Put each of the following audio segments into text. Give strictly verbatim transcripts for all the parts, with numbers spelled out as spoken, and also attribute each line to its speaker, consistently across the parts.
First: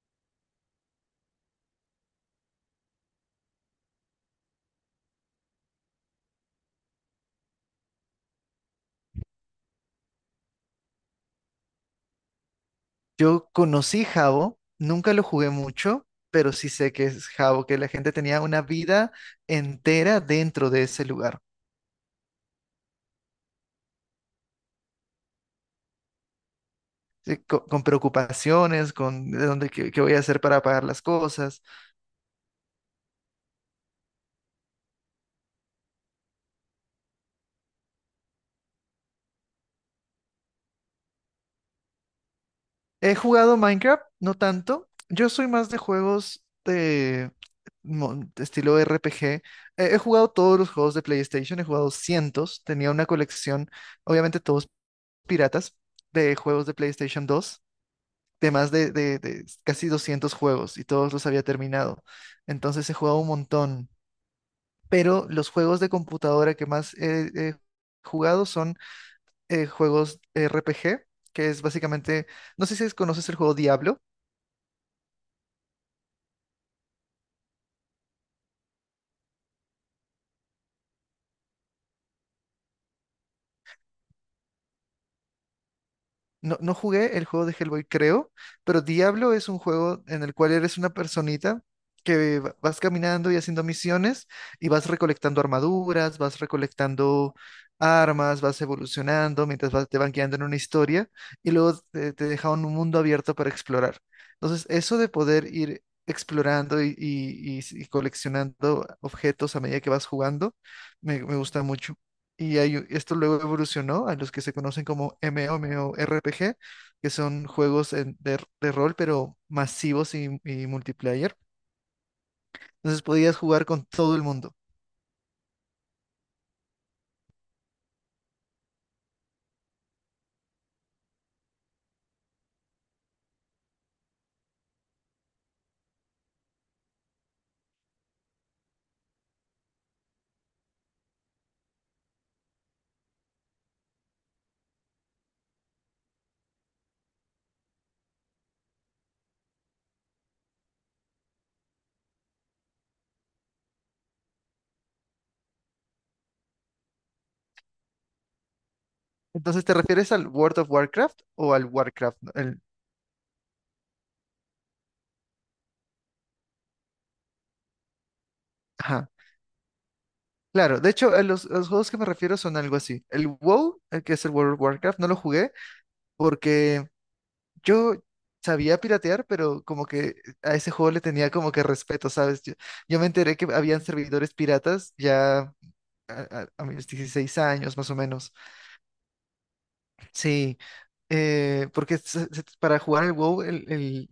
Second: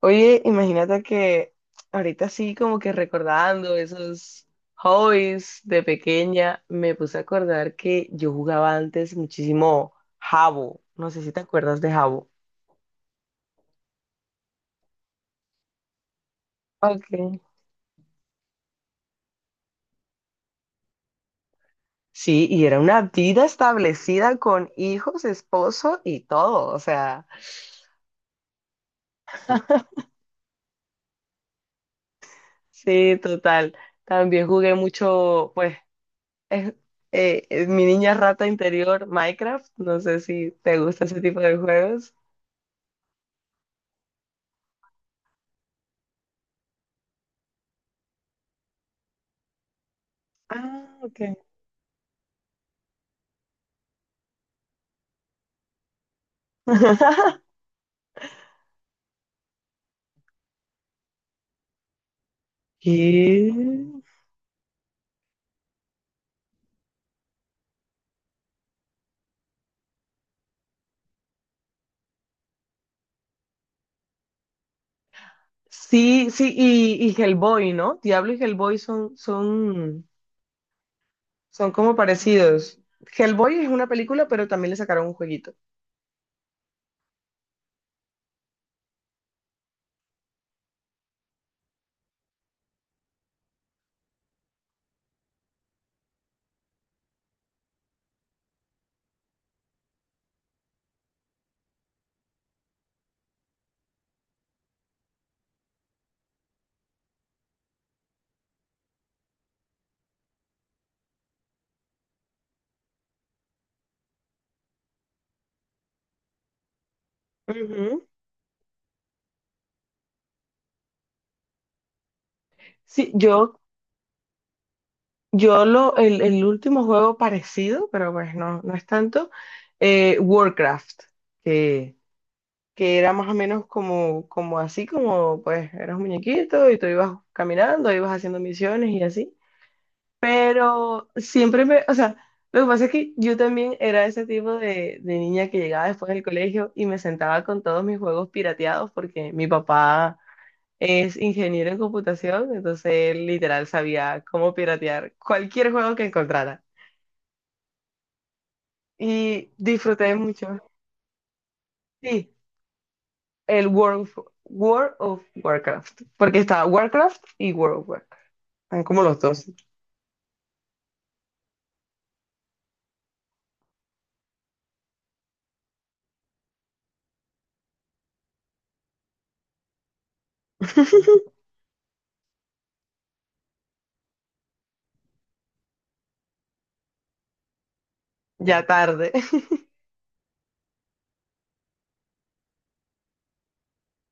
Speaker 1: Oye, imagínate que ahorita sí, como que recordando esos hobbies de pequeña, me puse a acordar que yo jugaba antes muchísimo jabo. No sé si te acuerdas de jabo.
Speaker 2: Yo conocí Jabo, nunca lo jugué mucho, pero sí sé que es
Speaker 1: Okay.
Speaker 2: Jabo, que la gente tenía una vida entera dentro de ese lugar,
Speaker 1: Sí, y era una vida establecida con hijos, esposo y todo. O sea,
Speaker 2: sí, co- con, preocupaciones, con de dónde, qué, qué voy a hacer para pagar las cosas.
Speaker 1: sí, total. También jugué mucho, pues, es- eh, es mi niña rata interior, Minecraft. No sé si te gusta ese tipo de juegos.
Speaker 2: He jugado Minecraft, no tanto. Yo soy más de juegos de, mo- de estilo R P G. Eh, he jugado todos los juegos
Speaker 1: Ah,
Speaker 2: de
Speaker 1: ok.
Speaker 2: PlayStation, he jugado cientos, tenía una colección, obviamente todos piratas, de juegos de PlayStation dos, de más de, de- de casi doscientos juegos y todos los había terminado. Entonces he jugado un
Speaker 1: ¿Qué?
Speaker 2: montón. Pero los juegos de computadora que más he, he jugado son eh, juegos R P G, que es básicamente, no sé si conoces el juego Diablo.
Speaker 1: Sí, sí, y, y Hellboy, ¿no? Diablo y Hellboy son, son, son como parecidos. Hellboy es una película, pero también le sacaron un jueguito.
Speaker 2: No, no jugué el juego de Hellboy, creo, pero Diablo es un juego en el cual eres una personita que va- vas caminando y haciendo misiones y vas recolectando armaduras, vas recolectando armas, vas evolucionando mientras vas- te van guiando en una historia y luego te, te deja un mundo abierto para explorar. Entonces, eso de poder ir explorando y, y- y- y coleccionando objetos a medida que vas jugando, me, me gusta mucho. Y hay u- esto luego evolucionó a los que se conocen como MMORPG, que son juegos
Speaker 1: Ujú.
Speaker 2: en- de, de rol, pero masivos y, y multiplayer. Entonces
Speaker 1: Sí,
Speaker 2: podías
Speaker 1: yo,
Speaker 2: jugar con todo el mundo.
Speaker 1: yo lo, el, el último juego parecido, pero pues no, no es tanto, eh, Warcraft, que, que era más o menos como, como así, como pues eras un muñequito y tú ibas caminando, ibas haciendo misiones y así. Pero siempre me, o sea, lo que pasa es que yo también era ese tipo de, de niña que llegaba después del colegio y me sentaba con todos mis juegos pirateados porque mi papá es ingeniero en computación, entonces él literal sabía cómo piratear cualquier juego que encontrara. Y
Speaker 2: Entonces, ¿te refieres
Speaker 1: disfruté
Speaker 2: al
Speaker 1: mucho,
Speaker 2: World of Warcraft o al Warcraft? No,
Speaker 1: sí,
Speaker 2: El-
Speaker 1: el World, of- World of Warcraft, porque estaba Warcraft y World of Warcraft, están como
Speaker 2: ajá.
Speaker 1: los dos,
Speaker 2: Claro, de hecho, a los, a los juegos que me refiero son algo así. El WoW, el que es el World of Warcraft, no lo jugué porque yo sabía piratear, pero como que a ese juego le tenía como que respeto, ¿sabes? Yo- yo me enteré que habían servidores piratas ya a, a- a mis dieciséis años más o menos.
Speaker 1: ya tarde.
Speaker 2: Sí, eh, porque se- se- para jugar el WoW el, el-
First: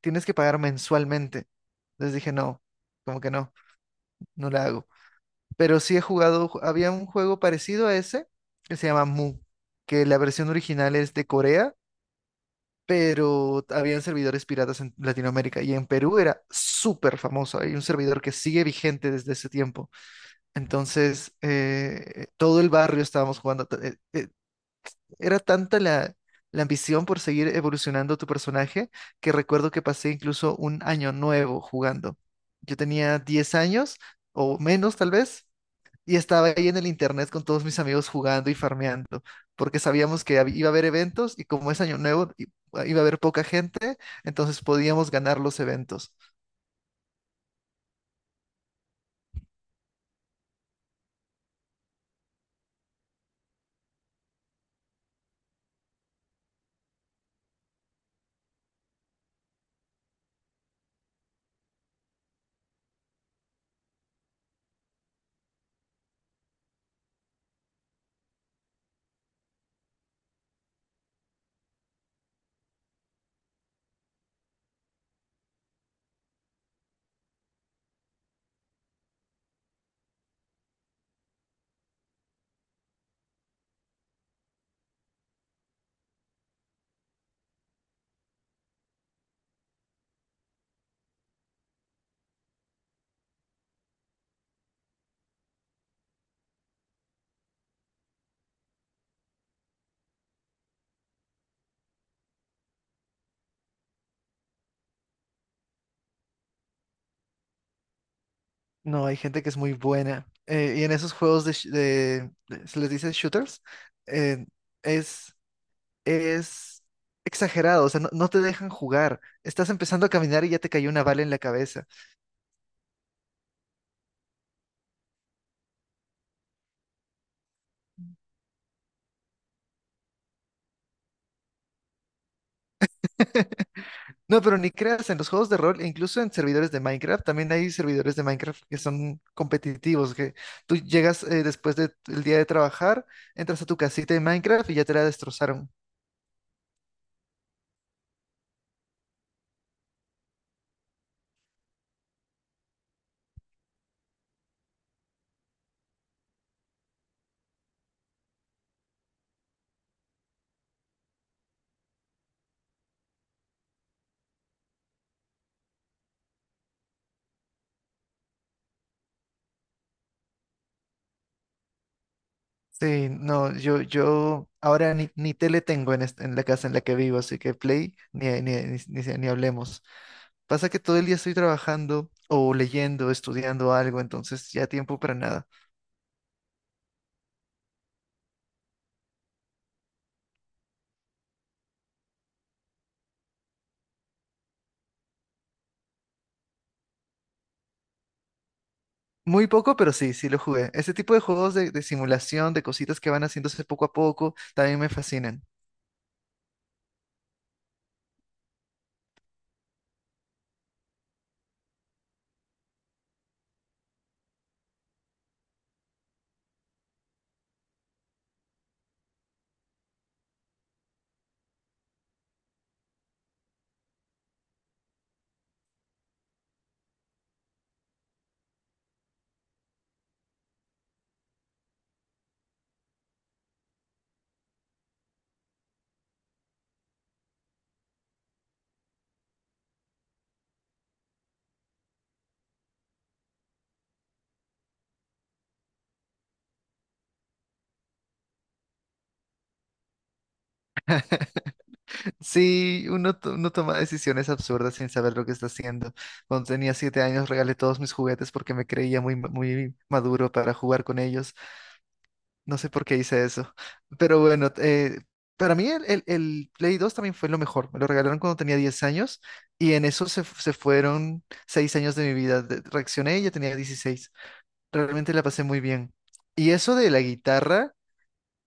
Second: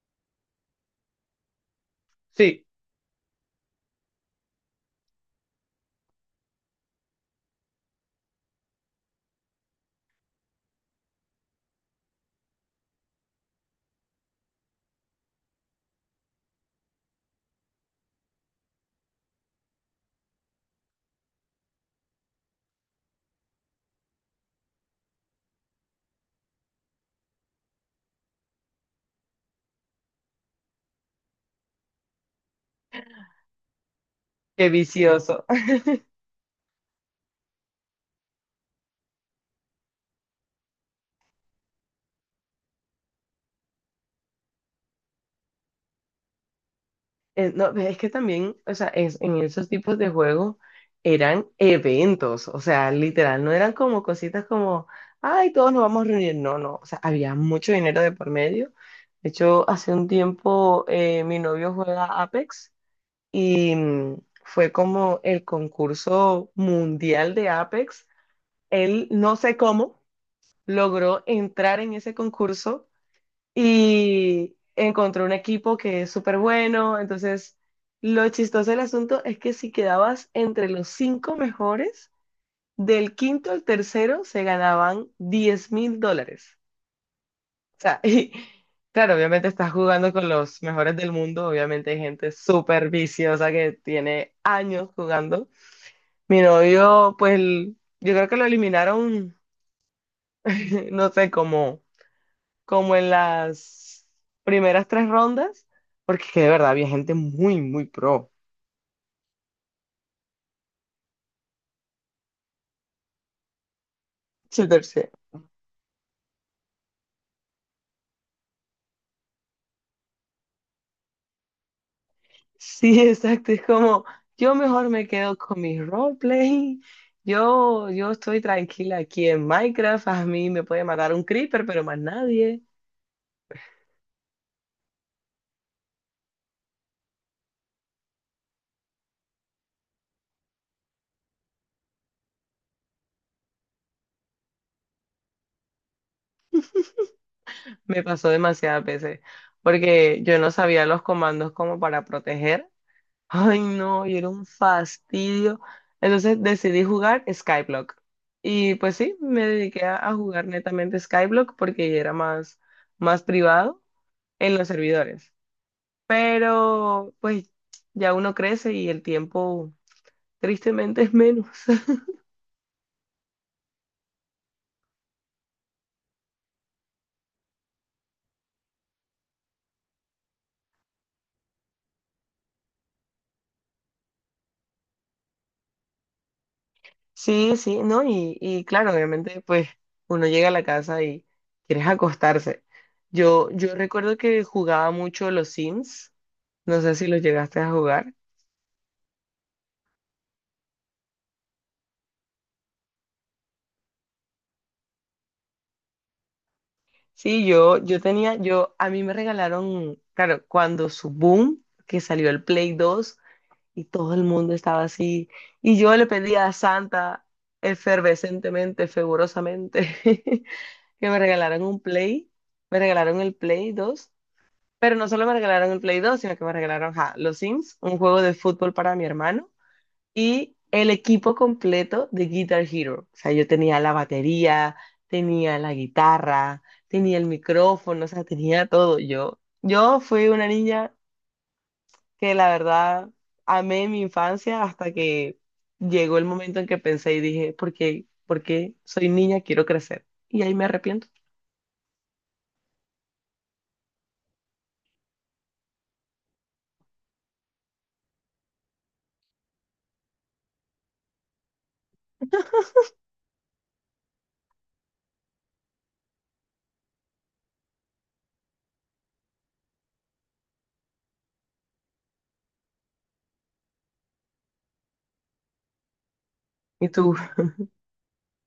Speaker 2: tienes que pagar mensualmente. Entonces dije, no,
Speaker 1: Sí,
Speaker 2: como que no, no la hago. Pero sí he jugado, ju- había un juego parecido a ese que se llama Mu, que la versión original es de Corea, pero habían servidores piratas en Latinoamérica y en Perú era súper famoso. Hay un servidor que sigue vigente desde ese tiempo. Entonces, eh, todo el barrio estábamos jugando. ta- eh, eh, Era tanta la, la ambición por seguir evolucionando tu personaje que recuerdo que pasé incluso un año nuevo jugando. Yo tenía diez años o
Speaker 1: qué
Speaker 2: menos tal
Speaker 1: vicioso.
Speaker 2: vez, y estaba ahí en el internet con todos mis amigos jugando y farmeando porque sabíamos que hab- iba a haber eventos y como es año nuevo i- iba a haber poca gente, entonces podíamos ganar los eventos.
Speaker 1: Eh, no, es que también, o sea, es, en esos tipos de juegos eran eventos, o sea, literal, no eran como cositas como, ay, todos nos vamos a reunir, no, no, o sea, había mucho dinero de por medio. De hecho, hace un tiempo eh, mi novio juega Apex y mm, fue como el concurso mundial de Apex. Él, no sé cómo, logró entrar en ese concurso y encontró un equipo que es súper bueno. Entonces, lo chistoso del asunto es que si quedabas entre los cinco mejores, del quinto al tercero se ganaban diez mil dólares. O sea, y claro, obviamente estás jugando con los mejores del mundo, obviamente hay gente súper viciosa que tiene años jugando. Mi novio, pues, l- yo creo que lo eliminaron, no sé, como como en las primeras tres rondas, porque es que de verdad había gente muy, muy pro.
Speaker 2: No, hay gente que es muy buena. Eh, y en esos juegos de, sh- de- de- se les dice shooters, eh,
Speaker 1: Sí, tercero.
Speaker 2: es es exagerado, o sea, no, no te dejan jugar. Estás empezando a caminar y ya te cayó una bala en la cabeza.
Speaker 1: Sí, exacto, es como yo mejor me quedo con mi roleplay. Yo, yo estoy tranquila aquí en Minecraft, a mí me puede matar un creeper, pero más nadie.
Speaker 2: No, pero ni creas, en los juegos de rol, e incluso en servidores de Minecraft, también hay servidores de Minecraft que son competitivos, que tú llegas eh, después del día de trabajar, entras a tu casita de Minecraft y ya te la destrozaron.
Speaker 1: Me pasó demasiadas veces, porque yo no sabía los comandos como para proteger. Ay, no, y era un fastidio. Entonces decidí jugar Skyblock. Y pues sí, me dediqué a, a jugar netamente Skyblock porque era más, más privado en los servidores. Pero pues ya uno crece y el tiempo tristemente es menos.
Speaker 2: Sí, no, yo, yo ahora ni, ni tele tengo en, est- en la casa en la que vivo, así que Play, ni, ni, ni, ni- ni hablemos. Pasa que todo el día estoy trabajando o leyendo, estudiando algo, entonces ya tiempo para nada.
Speaker 1: Sí, sí, ¿no? Y, y claro, obviamente pues uno llega a la casa y quieres acostarse. Yo, yo recuerdo que jugaba mucho los Sims. No sé si los llegaste a jugar.
Speaker 2: Muy poco, pero sí, sí lo jugué. Ese tipo de juegos de, de simulación, de cositas que van haciéndose poco a poco, también me fascinan.
Speaker 1: Sí, yo, yo tenía, yo, a mí me regalaron, claro, cuando su boom, que salió el Play dos y todo el mundo estaba así, y yo le pedía a Santa efervescentemente, fervorosamente, que me regalaran un Play, me regalaron el Play dos, pero no solo me regalaron el Play dos, sino que me regalaron, ja, los Sims, un juego de fútbol para mi hermano, y el equipo completo de Guitar Hero. O sea, yo tenía la batería, tenía la guitarra, tenía el micrófono, o sea, tenía todo. Yo, yo fui una niña que la verdad amé mi infancia hasta que llegó el momento en que pensé y dije, ¿por qué? ¿Por qué soy niña? Quiero crecer. Y ahí me arrepiento.
Speaker 2: Sí, uno, to- uno toma decisiones absurdas sin saber lo que está haciendo. Cuando tenía siete años regalé todos mis juguetes porque me creía muy, ma- muy maduro para jugar con ellos. No sé por qué hice eso. Pero bueno, eh, para mí el, el- el Play dos también fue lo mejor. Me lo regalaron cuando tenía diez años y en eso se, se fueron seis años de mi vida. De- Reaccioné y ya tenía dieciséis. Realmente la pasé muy bien. Y eso
Speaker 1: ¿Y
Speaker 2: de la
Speaker 1: tú?
Speaker 2: guitarra,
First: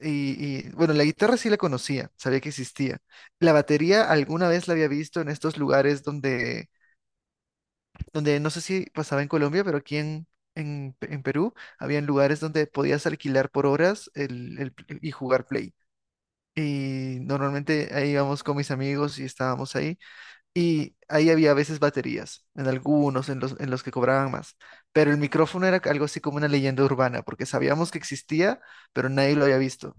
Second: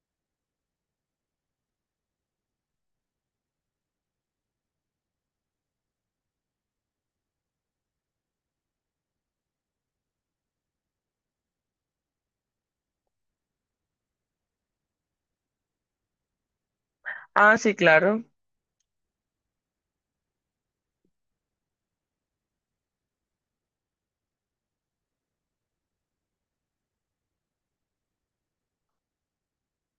Speaker 2: y, y, bueno, la guitarra sí la conocía, sabía que existía. La batería alguna vez la había visto en estos lugares donde, donde no sé si pasaba en Colombia, pero aquí en, en, en Perú. Habían lugares donde podías alquilar por horas el, el y jugar Play. Y
Speaker 1: Ah, sí,
Speaker 2: normalmente ahí
Speaker 1: claro.
Speaker 2: íbamos con mis amigos y estábamos ahí. Y ahí había a veces baterías, en algunos, en los, en los que cobraban más. Pero el micrófono era algo así como una leyenda urbana, porque sabíamos que existía, pero nadie lo había visto.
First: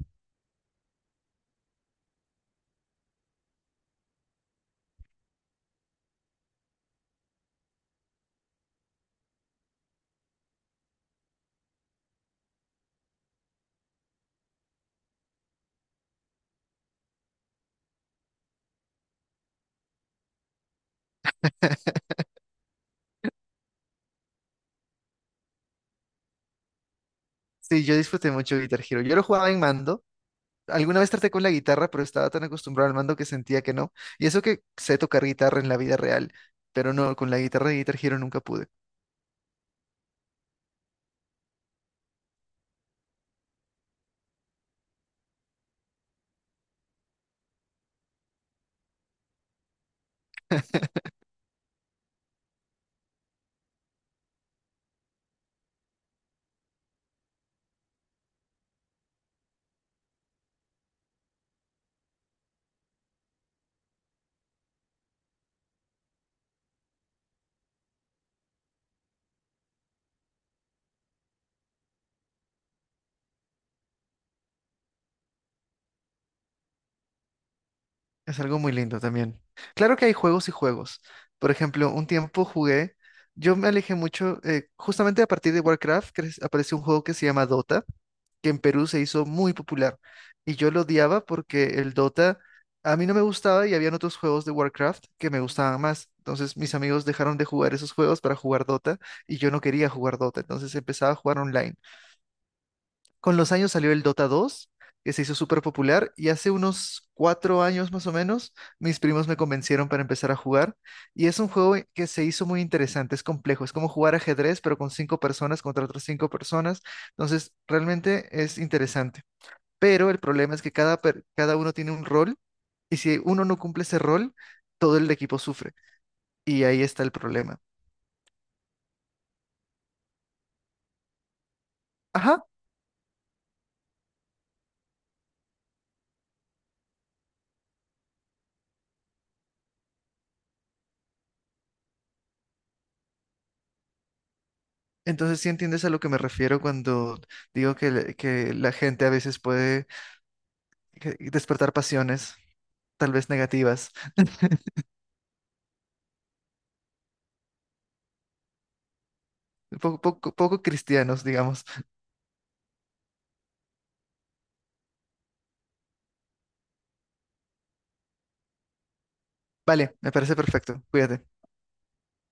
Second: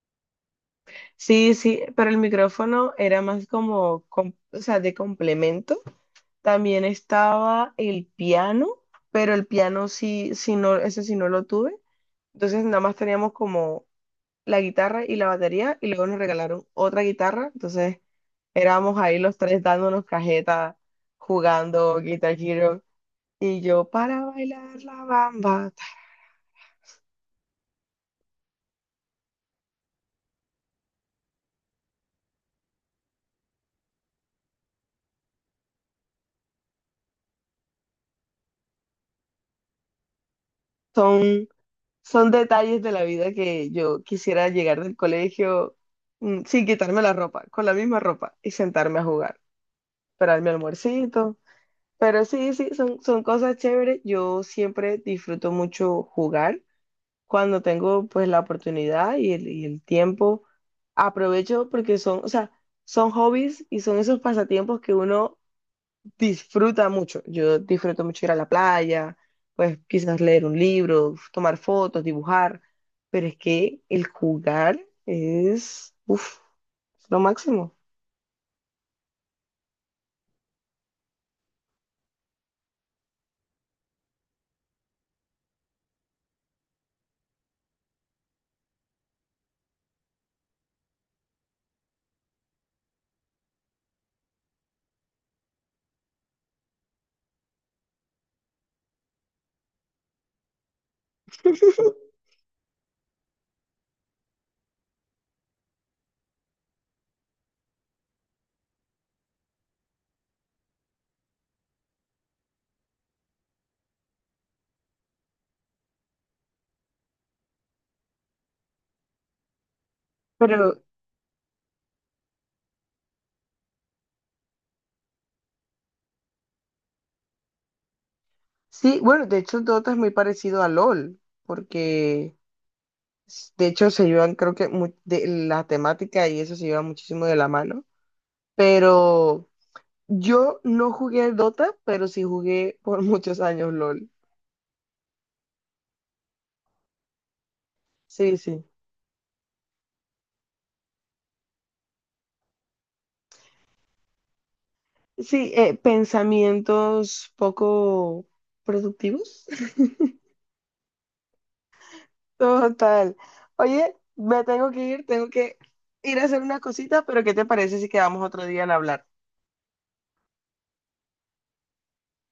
Speaker 1: Sí, sí, pero el micrófono era más como, com- o sea, de complemento. También estaba el piano, pero el piano sí, sí no, ese sí no lo tuve. Entonces nada más teníamos como la guitarra y la batería y luego nos regalaron otra guitarra. Entonces éramos ahí los tres dándonos cajeta, jugando Guitar Hero. Y yo para bailar la bamba.
Speaker 2: Sí, yo disfruté mucho Guitar Hero. Yo lo jugaba en mando. Alguna vez traté con la guitarra, pero estaba tan acostumbrado al mando que sentía que no. Y eso que sé tocar guitarra en la vida real, pero no, con la guitarra de Guitar Hero nunca pude.
Speaker 1: Son, son detalles de la vida que yo quisiera llegar del colegio mm, sin quitarme la ropa, con la misma ropa y sentarme a jugar, esperar mi almuercito. Pero sí, sí, son, son cosas chéveres. Yo siempre disfruto mucho jugar cuando tengo pues la oportunidad y el, y el tiempo. Aprovecho porque son, o sea, son hobbies y son esos pasatiempos que uno disfruta mucho. Yo disfruto mucho ir a la playa, pues quizás leer un libro, tomar fotos, dibujar, pero es que el jugar es, uff, lo máximo.
Speaker 2: Es algo muy lindo también. Claro que hay juegos y juegos. Por ejemplo, un tiempo jugué, yo me alejé mucho, eh, justamente a partir de Warcraft cre- apareció un juego que se llama Dota, que en Perú se hizo muy popular. Y yo lo odiaba porque el Dota a mí no me gustaba y habían otros juegos de Warcraft que me gustaban más. Entonces mis amigos dejaron de jugar esos juegos para jugar Dota y yo no quería jugar Dota. Entonces empezaba a jugar online. Con los años salió el Dota dos, que se hizo súper popular, y hace unos cuatro años más o menos, mis primos me convencieron para empezar a jugar, y es un juego que se hizo muy interesante, es complejo, es como jugar ajedrez, pero con cinco personas contra otras cinco personas, entonces realmente es interesante. Pero el problema es que
Speaker 1: Pero
Speaker 2: cada, per- cada uno tiene un rol, y si uno no cumple ese rol, todo el equipo sufre, y ahí está el problema.
Speaker 1: sí, bueno, de hecho Dota es muy parecido a L O L, porque
Speaker 2: Ajá,
Speaker 1: s- de hecho se llevan, creo que mu- de, la temática y eso se lleva muchísimo de la mano, pero yo no jugué Dota, pero sí jugué por muchos años L O L.
Speaker 2: entonces sí entiendes a lo que me refiero cuando digo que, le-
Speaker 1: Sí,
Speaker 2: que
Speaker 1: sí.
Speaker 2: la gente a veces puede que- y despertar pasiones, tal vez negativas,
Speaker 1: Sí, eh, pensamientos poco productivos.
Speaker 2: poco, poco, poco cristianos, digamos.
Speaker 1: Total. Oye, me tengo que ir, tengo que ir a hacer una cosita, pero ¿qué te parece si quedamos otro día en hablar?
Speaker 2: Vale, me parece perfecto. Cuídate.